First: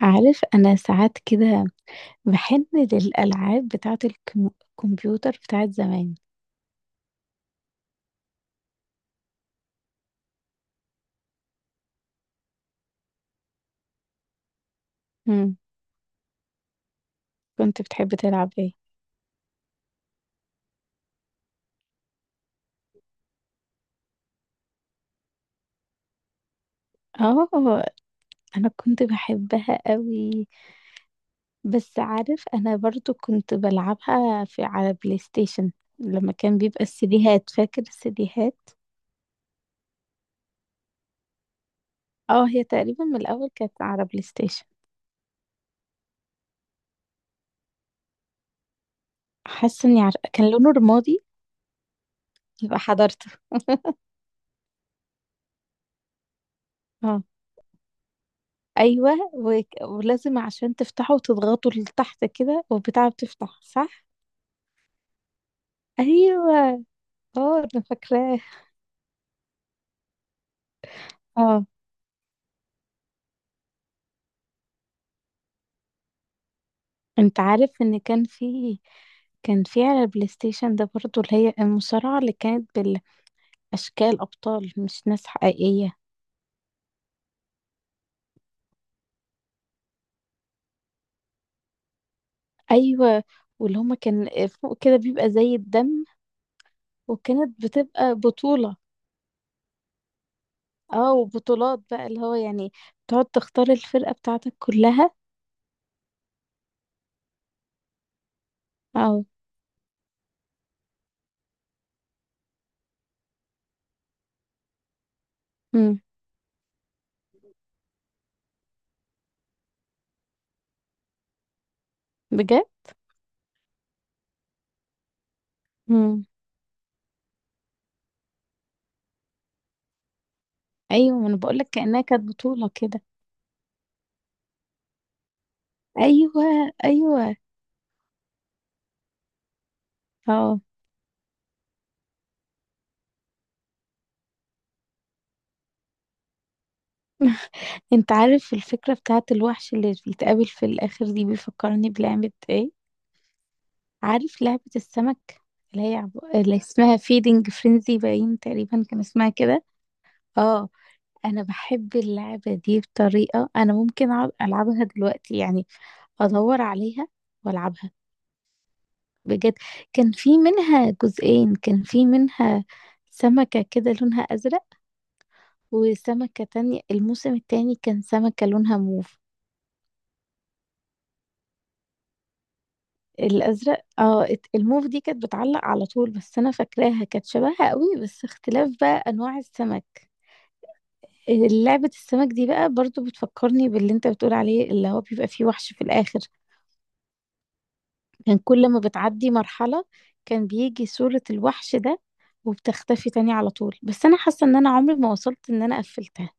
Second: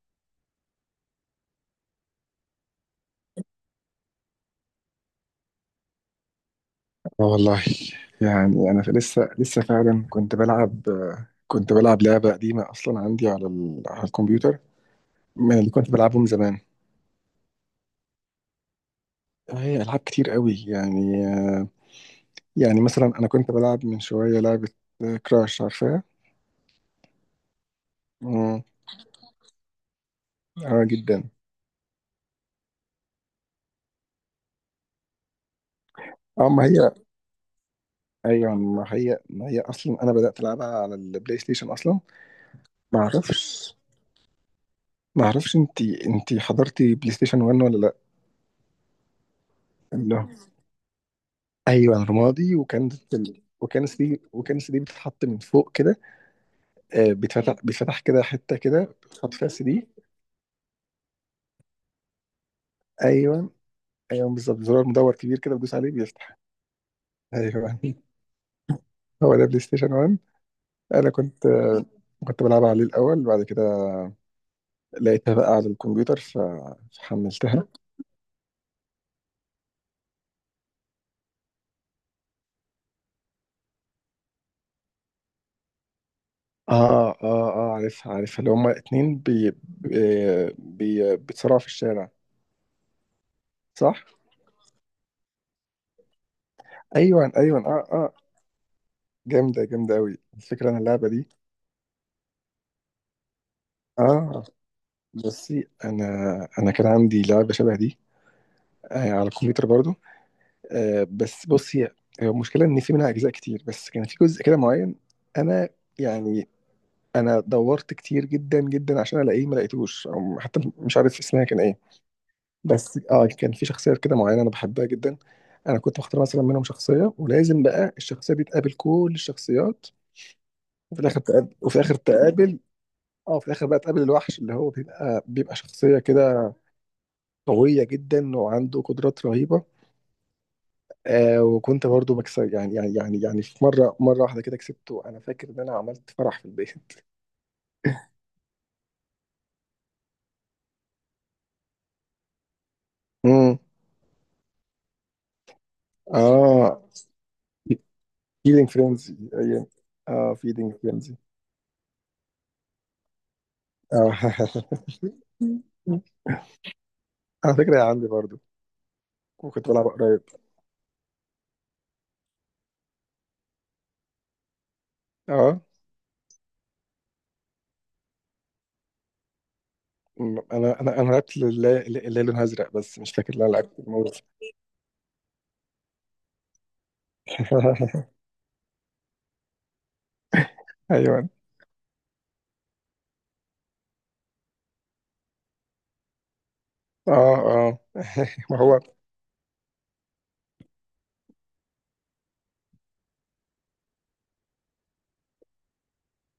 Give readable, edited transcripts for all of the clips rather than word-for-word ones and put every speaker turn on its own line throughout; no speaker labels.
عارف أنا ساعات كده باحن للألعاب بتاعة الكمبيوتر بتاعة زمان.
اه، والله. يعني انا لسه فعلا كنت بلعب لعبه قديمه اصلا عندي على الكمبيوتر،
إمم،
من اللي كنت بلعبهم زمان.
كنت بتحب تلعب إيه؟
هي العاب كتير قوي يعني، يعني مثلا انا كنت بلعب من شويه لعبه كراش، عارفها؟
آه،
امم
أنا كنت باحبها أوي،
اه، جدا.
بس عارف أنا برضه كنت بالعبها في على PlayStation لمّا
اه،
كان
ما
بيبقى
هي،
السيديهات، فاكر
ايوه
السيديهات؟
ما هي ما هي اصلا انا بدات العبها على البلاي ستيشن اصلا.
آه، هي
ما
تقريبًا من الأول
اعرفش
كانت على PlayStation.
ما اعرفش انت حضرتي، بلاي ستيشن 1 ولا لا؟
حاسة إني عارفة
لا،
كان لونه رمادي،
ايوه رمادي،
يبقى حضرته.
وكان السي دي بتتحط من فوق كده. آه،
آه،
بيتفتح كده، حته كده
أيوه
بتحط فيها السي
وك
دي.
ولازم عشان تفتحه تضغطه لتحت كده والبتاعة
ايوه،
بتفتح، صح؟
ايوه بالظبط، زرار مدور كبير كده بتدوس عليه بيفتح.
ايوه، اه،
ايوه،
انا فاكراه.
هو ده بلاي ستيشن 1. انا كنت
اه،
آه، كنت بلعب عليه الاول، بعد كده لقيتها بقى على الكمبيوتر
انت
فحملتها.
عارف ان كان في على البلاي ستيشن ده برضو اللي هي المصارعة اللي كانت بالاشكال، ابطال مش ناس حقيقية.
اه اه اه، عارفها عارفها، اللي هما اتنين بيتصارعوا في الشارع،
ايوه، واللي
صح؟
هما كان فوق كده بيبقى زي الدم،
ايوه
وكانت
ايوه، اه اه.
بتبقى بطولة.
جامده، جامده قوي الفكره، انا اللعبه
اه،
دي.
وبطولات بقى اللي هو يعني تقعد تختار الفرقة
اه،
بتاعتك كلها.
بصي انا كان عندي لعبه شبه دي، آه، على
اه،
الكمبيوتر برضو. آه، بس بصي، هي المشكله ان في منها اجزاء كتير، بس كان في جزء كده معين انا،
امم،
يعني انا دورت كتير جدا جدا عشان الاقيه، ما لقيتوش او حتى مش عارف اسمها كان ايه.
بجد،
بس اه كان في شخصيه كده معينه انا بحبها جدا. انا كنت بختار
امم،
مثلا منهم شخصيه، ولازم بقى الشخصيه دي تقابل كل الشخصيات، وفي
ايوه.
الاخر
ما انا
تقابل،
بقولك
وفي الاخر
كأنها كانت
تقابل
بطولة كده.
اه، في الاخر بقى تقابل الوحش، اللي هو بيبقى شخصيه
ايوه،
كده
ايوه،
قوية جدا وعنده قدرات رهيبة.
اه.
آه، وكنت برضو بكسب يعني في مرة، مرة واحدة كده كسبته، أنا فاكر إن أنا عملت فرح في البيت.
انت عارف الفكرة بتاعت الوحش اللي بيتقابل في الآخر دي بيفكرني بلعبة ايه؟
امم
عارف لعبة السمك، اللي هي اللي
اه،
اسمها فيدنج فرينزي، باين
فيلينج
تقريبا كان
فرينزي
اسمها كده.
أيام. اه،
اه،
فيلينج فرينزي.
انا بحب اللعبة دي بطريقة انا ممكن
اه.
اقعد العبها دلوقتي يعني، ادور عليها
على فكرة يا،
والعبها
عندي برضو،
بجد.
وكنت بلعب
كان
قريب.
في منها جزئين، كان في منها سمكة كده لونها ازرق،
اه،
وسمكة تانية الموسم التاني كان سمكة لونها موف.
أنا لعبت اللي، اللي لونها أزرق، بس مش فاكر اللي أنا لعبت
الازرق
الموز.
اه، الموف دي كانت بتعلق على طول، بس انا فاكراها كانت شبهها قوي، بس اختلاف بقى انواع السمك.
أيوه.
لعبة السمك دي بقى برضو بتفكرني باللي انت بتقول عليه، اللي هو بيبقى فيه وحش في الاخر.
اه اه.
كان
ما
كل ما
هو،
بتعدي مرحلة كان بيجي صورة الوحش ده، وبتختفي تاني على طول، بس انا حاسة ان انا عمري ما وصلت ان انا قفلتها.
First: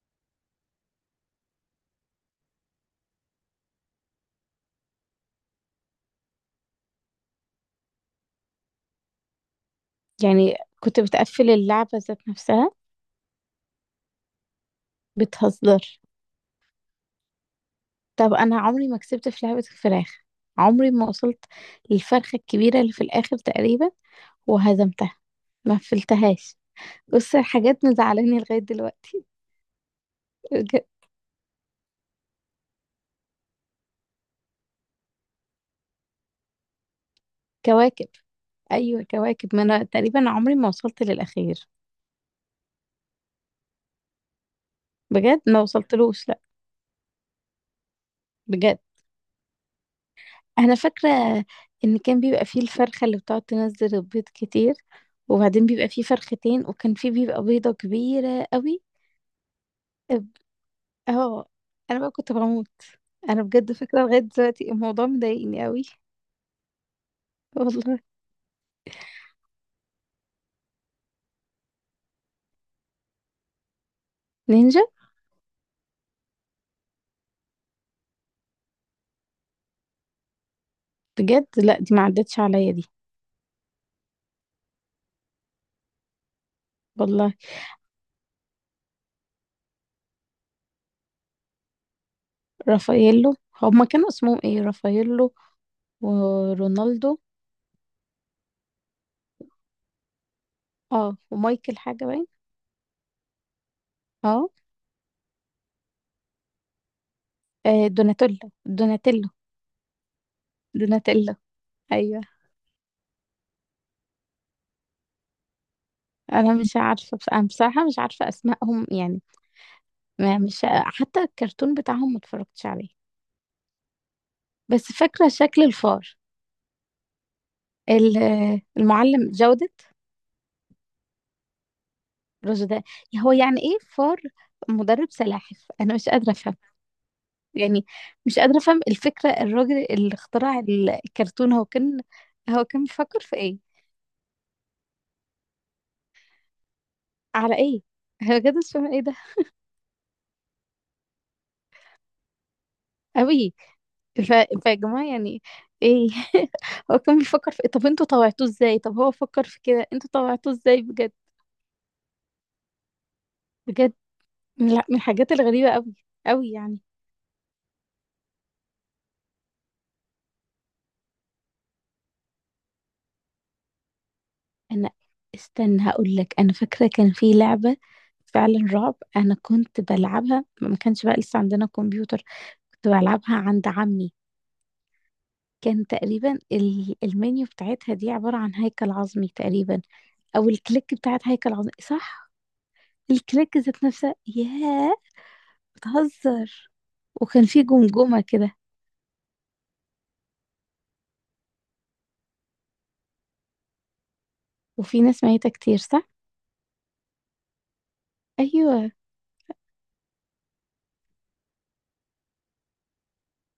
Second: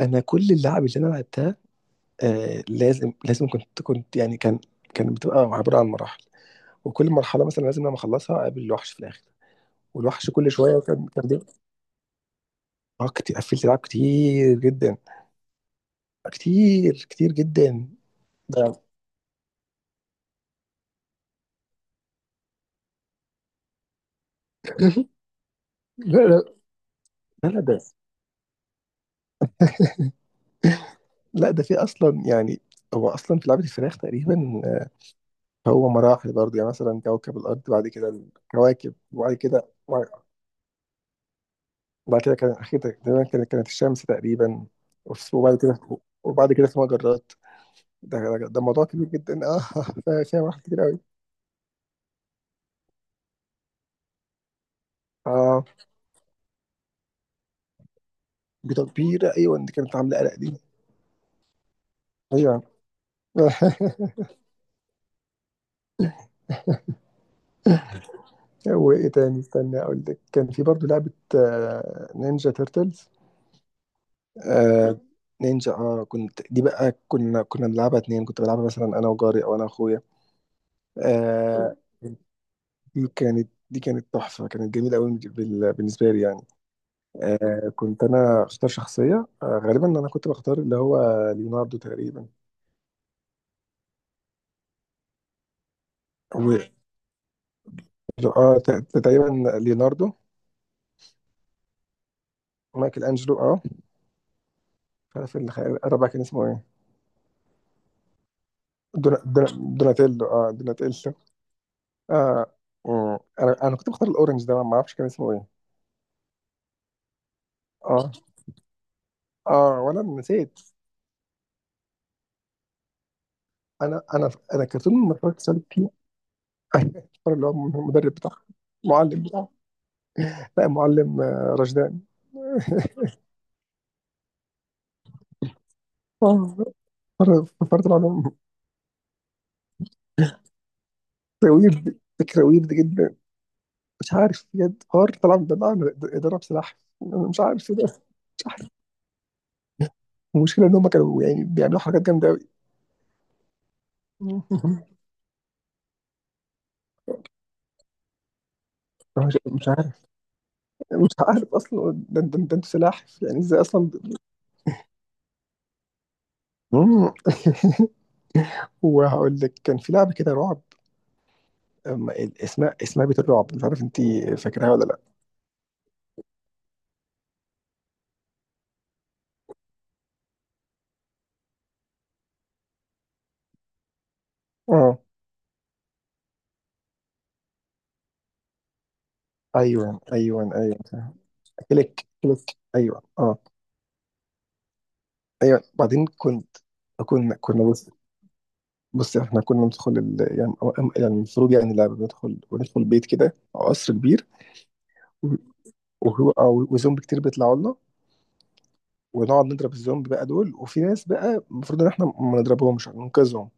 أنا كل اللعب اللي أنا لعبتها آه، لازم كنت يعني كانت بتبقى عبارة عن مراحل، وكل مرحلة مثلا لازم لما أخلصها أقابل الوحش في الآخر، والوحش كل
يعني
شوية
كنت
كان
بتقفل
بيبقى.
اللعبة ذات نفسها،
اه، كتير، قفلت ألعاب كتير جدا،
بتهزر؟
كتير كتير جدا
طب انا
ده.
عمري ما كسبت في لعبة الفراخ، عمري ما وصلت للفرخة الكبيرة اللي في الاخر تقريبا وهزمتها، ما
لا لا
فلتهاش. بص
لا لا، ده
الحاجات مزعلاني لغاية دلوقتي بجد.
لا، ده في أصلا يعني، هو أصلا في لعبة الفراخ تقريبا آه، هو مراحل برضه يعني، مثلا كوكب الأرض، بعد كده
كواكب،
الكواكب،
ايوه
وبعد
كواكب، ما
كده
انا تقريبا عمري ما وصلت للاخير.
وبعد كده كان أخيرا تقريبا، كانت الشمس تقريبا،
بجد
وبعد
ما
كده
وصلتلوش، لا
وبعد كده في مجرات. ده
بجد.
موضوع كبير جدا، اه. فيها مراحل
انا
كتير قوي.
فاكرة ان كان بيبقى فيه الفرخة اللي بتقعد تنزل البيض كتير،
اه
وبعدين بيبقى فيه فرختين وكان فيه بيبقى بيضة كبيرة قوي.
بتكبيرة، ايوه، دي كانت عاملة قلق دي.
اه، انا بقى كنت
ايوه.
بموت. انا بجد فكرة لغاية دلوقتي الموضوع مضايقني قوي. والله.
وايه تاني، استنى اقول لك، كان في برضه لعبة آه، نينجا تيرتلز،
نينجا،
آه نينجا. اه كنت دي بقى، كنا بنلعبها اتنين، كنت بلعبها مثلا انا وجاري، او انا واخويا،
بجد
آه.
لا دي ما عدتش عليا دي.
دي كانت تحفة، كانت جميلة قوي بالنسبة لي يعني.
والله،
كنت انا اختار شخصية آه، غالبا انا كنت بختار اللي هو ليوناردو تقريبا.
رافاييلو، هما كانوا اسمهم ايه؟ رافاييلو ورونالدو،
اه، تقريبا ليوناردو.
اه، ومايكل حاجة باين.
مايكل انجلو، اه.
اه،
مش عارف الرابع كان اسمه ايه؟
آه، دوناتيلا،
دونا-
دوناتيلو،
دونا- دوناتيلو، اه دوناتيلو.
دوناتيلا، ايوه.
اه. مم. انا كنت بختار الاورنج ده، ما اعرفش كان اسمه ايه.
انا مش عارفة، بس انا بصراحة مش
اه،
عارفة اسمائهم يعني.
اه ولا أنا
ما
نسيت.
مش حتى الكرتون بتاعهم ما اتفرجتش عليه،
انا
بس
كرتون ما
فاكرة
اتفرجتش عليه
شكل
كتير.
الفار.
الكرتون اللي هو المدرب
ال-
بتاعه، معلم
المعلم
بتاعه،
جودة،
لا معلم آه، رشدان.
رز ده؟ هو يعني ايه فار مدرب سلاحف؟ انا مش قادره
اه،
افهم
مرة
يعني،
فكرت العلوم.
مش قادره افهم الفكره، الراجل اللي اخترع
فكرة
الكرتون هو
ويرد،
كان،
فكرة
هو
ويرد
كان
جدا.
بيفكر في ايه؟
مش عارف بجد، حوار طلع من دماغي، ضرب سلاح، أنا مش
على
عارف إيه
ايه؟
ده.
هو كده مش فاهمة ايه ده.
المشكلة إن هم كانوا يعني بيعملوا حركات جامدة أوي.
قوي. ف... فيا جماعه يعني، ايه؟ هو كان بيفكر في إيه؟ طب انتوا طوعتوه ازاي؟ طب هو
مش
فكر في
مش
كده
عارف،
انتوا طوعتوه ازاي
مش
بجد؟
عارف أصلا ده، ده أنتوا سلاحف، يعني إزاي أصلا
بجد لا، من الحاجات الغريبه قوي، قوي يعني.
مم. وهقول لك، كان في لعبة كده رعب، اسمها بيت الرعب، مش عارف أنت فاكراها ولا
انا
لأ.
استنى هقول لك، انا فاكره كان في لعبه فعلا رعب، انا كنت بلعبها ما كانش بقى لسه عندنا كمبيوتر، كنت بلعبها عند عمي.
أه،
كان تقريبا المنيو بتاعتها دي عباره عن هيكل عظمي تقريبا،
أيوه أيوه
او
أيوه.
الكليك بتاعت هيكل عظمي،
كليك
صح؟
كليك، أيوه، أه.
الكليك ذات نفسها، ياه،
أيوه، بعدين كنت،
بتهزر؟
كنا
وكان في
كنا
جمجمه كده،
بص، احنا كنا ندخل ال... يعني يعني المفروض، يعني اللعبة بندخل وندخل بيت كده، قصر كبير،
وفي ناس
و-
ميته كتير، صح؟
وهو أو وزومبي كتير بيطلعوا لنا،
ايوه،
ونقعد نضرب الزومبي بقى دول، وفي ناس بقى المفروض ان احنا ما نضربهمش، ننقذهم.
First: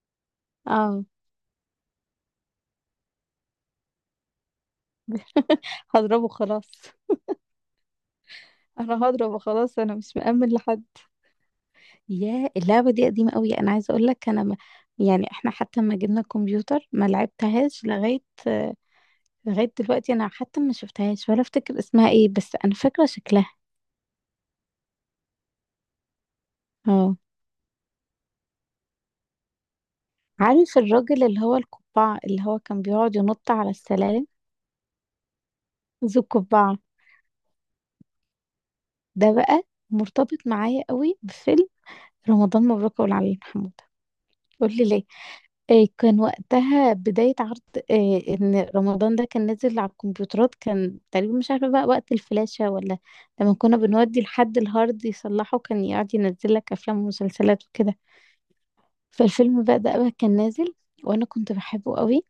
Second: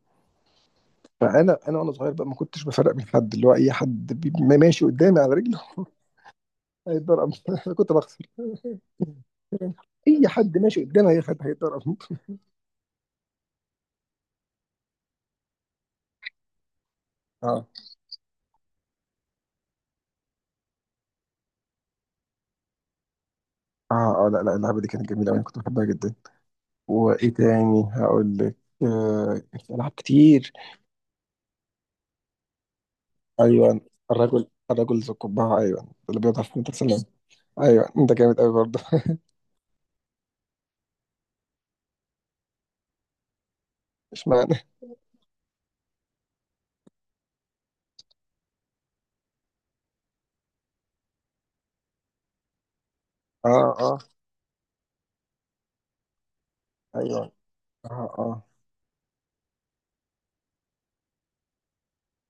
اه.
فانا، وانا صغير بقى ما كنتش بفرق بين حد، اللي هو اي حد ما ماشي قدامي على رجله.
هضربه خلاص،
هيتضرب، انا كنت بخسر.
انا هضربه خلاص، انا مش
اي
مأمن
حد
لحد.
ماشي قدامي، هي حد هيتضرب.
يا اللعبة دي قديمة قوي، انا عايزة اقول لك انا ما، يعني احنا حتى ما جبنا الكمبيوتر ما
اه
لعبتهاش لغاية دلوقتي، انا حتى ما شفتهاش ولا افتكر اسمها ايه، بس انا فاكرة شكلها.
اه اه، لا لا، اللعبه دي كانت جميله أوي، انا كنت بحبها جدا.
اه،
وايه تاني هقول لك، آه في العاب كتير.
عارف الراجل اللي هو القبعة اللي هو كان بيقعد ينط على
ايوه،
السلالم؟
الرجل ذو القبعه، ايوه اللي
ذو
بيضعف في
القبعة،
المدرسه. ايوه انت جامد قوي برضه.
ده بقى مرتبط معايا قوي بفيلم رمضان مبروك أبو العلي محمود.
اشمعنى؟
قول لي ليه؟ إيه كان وقتها بداية عرض إيه، إن رمضان ده كان نازل على الكمبيوترات، كان تقريبا مش عارفة بقى وقت الفلاشة ولا
اه
لما كنا
اه،
بنودي لحد الهارد يصلحه كان يقعد ينزل لك أفلام
ايوه،
ومسلسلات وكده.
اه اه
فالفيلم بقى ده بقى كان نازل، وأنا كنت بحبه قوي،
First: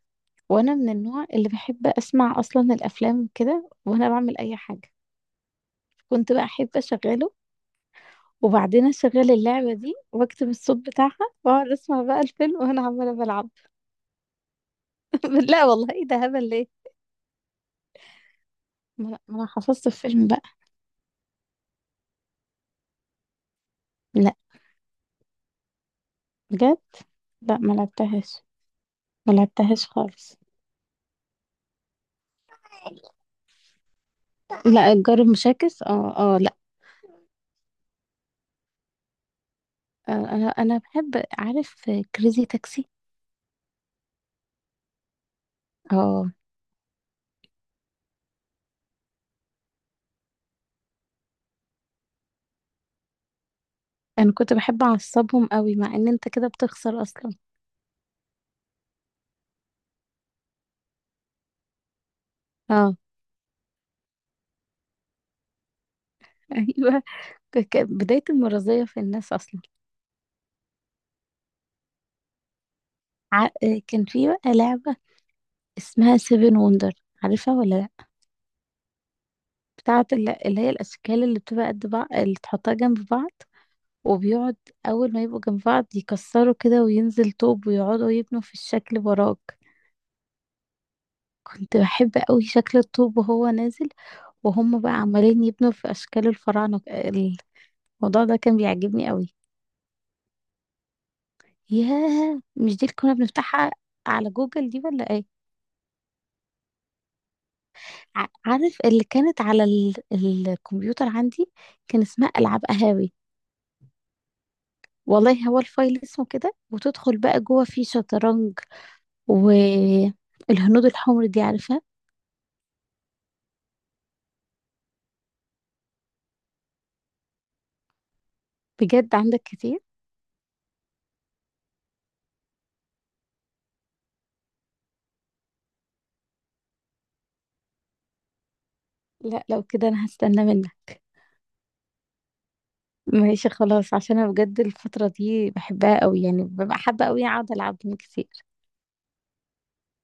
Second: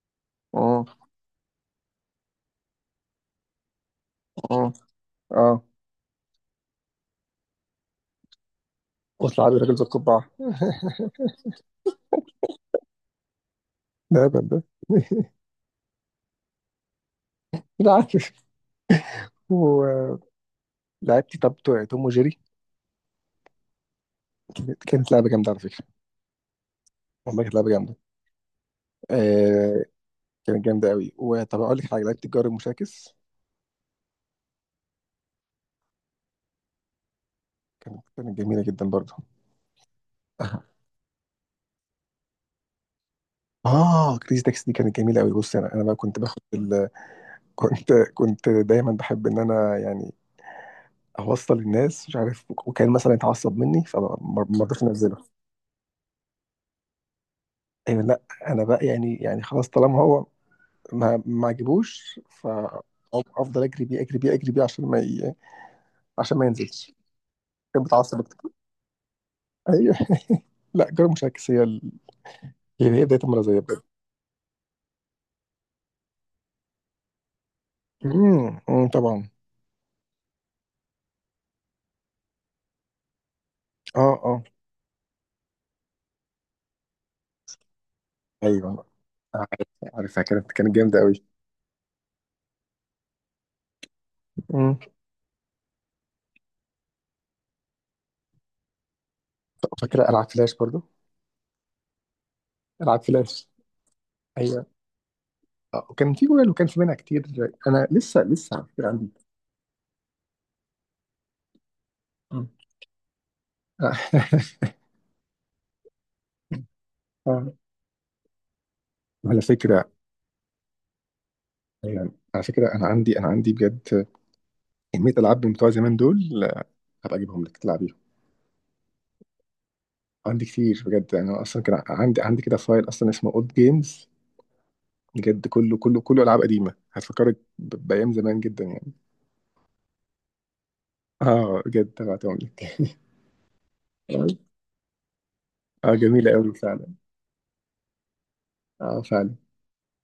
وأنا
اه
من النوع اللي بحب أسمع أصلا الأفلام وكده وأنا بعمل أي
اه
حاجة.
اه،
كنت بقى أحب أشغله وبعدين أشغل
قلت لعبي راجل
اللعبة
ذو
دي
القبعة.
وأكتب الصوت بتاعها، وأقعد أسمع بقى الفيلم وأنا عمالة بلعب.
ده هبل ده.
لا والله إيه ده هبل ليه؟
لا، عارف.
ما لا، ما انا حفظت
ولعبت،
الفيلم بقى.
طب بتوع توم وجيري
لا،
كانت لعبة جامدة على فكرة.
بجد.
والله كانت
لا
لعبة
ما
جامدة،
لعبتهاش، ما
آه.
لعبتهاش خالص.
كانت جامدة قوي. وطب أقول لك حاجة، لعبت الجار المشاكس،
لا الجار المشاكس اه اه، لا.
كانت جميلة جدا برضه.
آه، انا انا بحب. عارف كريزي تاكسي؟
اه، كريزي تاكسي دي كانت جميله قوي. بص انا، انا بقى كنت
اه،
باخد ال... كنت دايما بحب ان انا يعني، اوصل الناس مش عارف، وكان مثلا يتعصب مني، فما
انا
ما
كنت
رضيتش
بحب
انزله.
اعصبهم قوي مع ان انت كده بتخسر اصلا.
ايوه، لا، انا بقى يعني، يعني خلاص، طالما هو ما عجبوش،
اه.
فافضل اجري بيه اجري بيه اجري بيه عشان ما ي... عشان ما ينزلش.
ايوه،
كان بتعصب
بداية
اكتر.
المرضية في الناس اصلا.
ايوه. لا جرى مش عكس، هي بدايه
ع...
المرضيه بجد.
آه، كان في بقى لعبة اسمها سيفن وندر، عارفها ولا لا؟
أمم، أمم، طبعا.
بتاعة اللي اللي هي الاشكال اللي بتبقى قد بعض اللي تحطها جنب بعض،
اه اه،
وبيقعد اول ما يبقوا جنب بعض يكسروا كده وينزل طوب ويقعدوا يبنوا في
ايوه
الشكل وراك.
عارف، عارفها كانت جامده قوي.
كنت بحب قوي شكل الطوب وهو نازل،
امم،
وهم بقى عمالين يبنوا في اشكال الفراعنه. الموضوع ده كان بيعجبني قوي.
طب فاكره العاب فلاش برضو؟
ياه مش دي اللي
العاب
كنا
فلاش،
بنفتحها على
ايوه
جوجل دي ولا ايه؟
آه، وكان في جوال وكان في منها كتير. انا لسه لسه على
عارف
فكره
اللي
عندي.
كانت على الكمبيوتر عندي، كان اسمها
أمم.
العاب قهاوي.
آه.
والله هو الفايل اسمه كده، وتدخل بقى
آه.
جوه فيه شطرنج،
على فكره،
والهنود الحمر دي، عارفها؟
يعني على فكره، انا عندي بجد كميه العاب بتوع زمان دول، هبقى اجيبهم لك تلعبيهم.
بجد عندك كتير؟
عندي كتير بجد، يعني انا اصلا كان عندي كده فايل اصلا اسمه اولد جيمز، بجد كله كله كله العاب قديمه، هتفكرك بايام زمان جدا يعني.
لا لو كده انا هستنى منك.
اه بجد هبعتهم لك.
ماشي خلاص، عشان انا بجد الفترة دي
اه
بحبها قوي
جميله
يعني،
قوي
ببقى
فعلا،
حابة قوي اقعد العب جيم كتير.
اه فعلا.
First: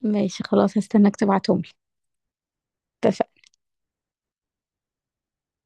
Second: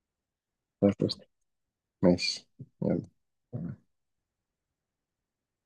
ماشي خلاص هستناك تبعتهم لي.
ماشي، يلا.
اتفقنا.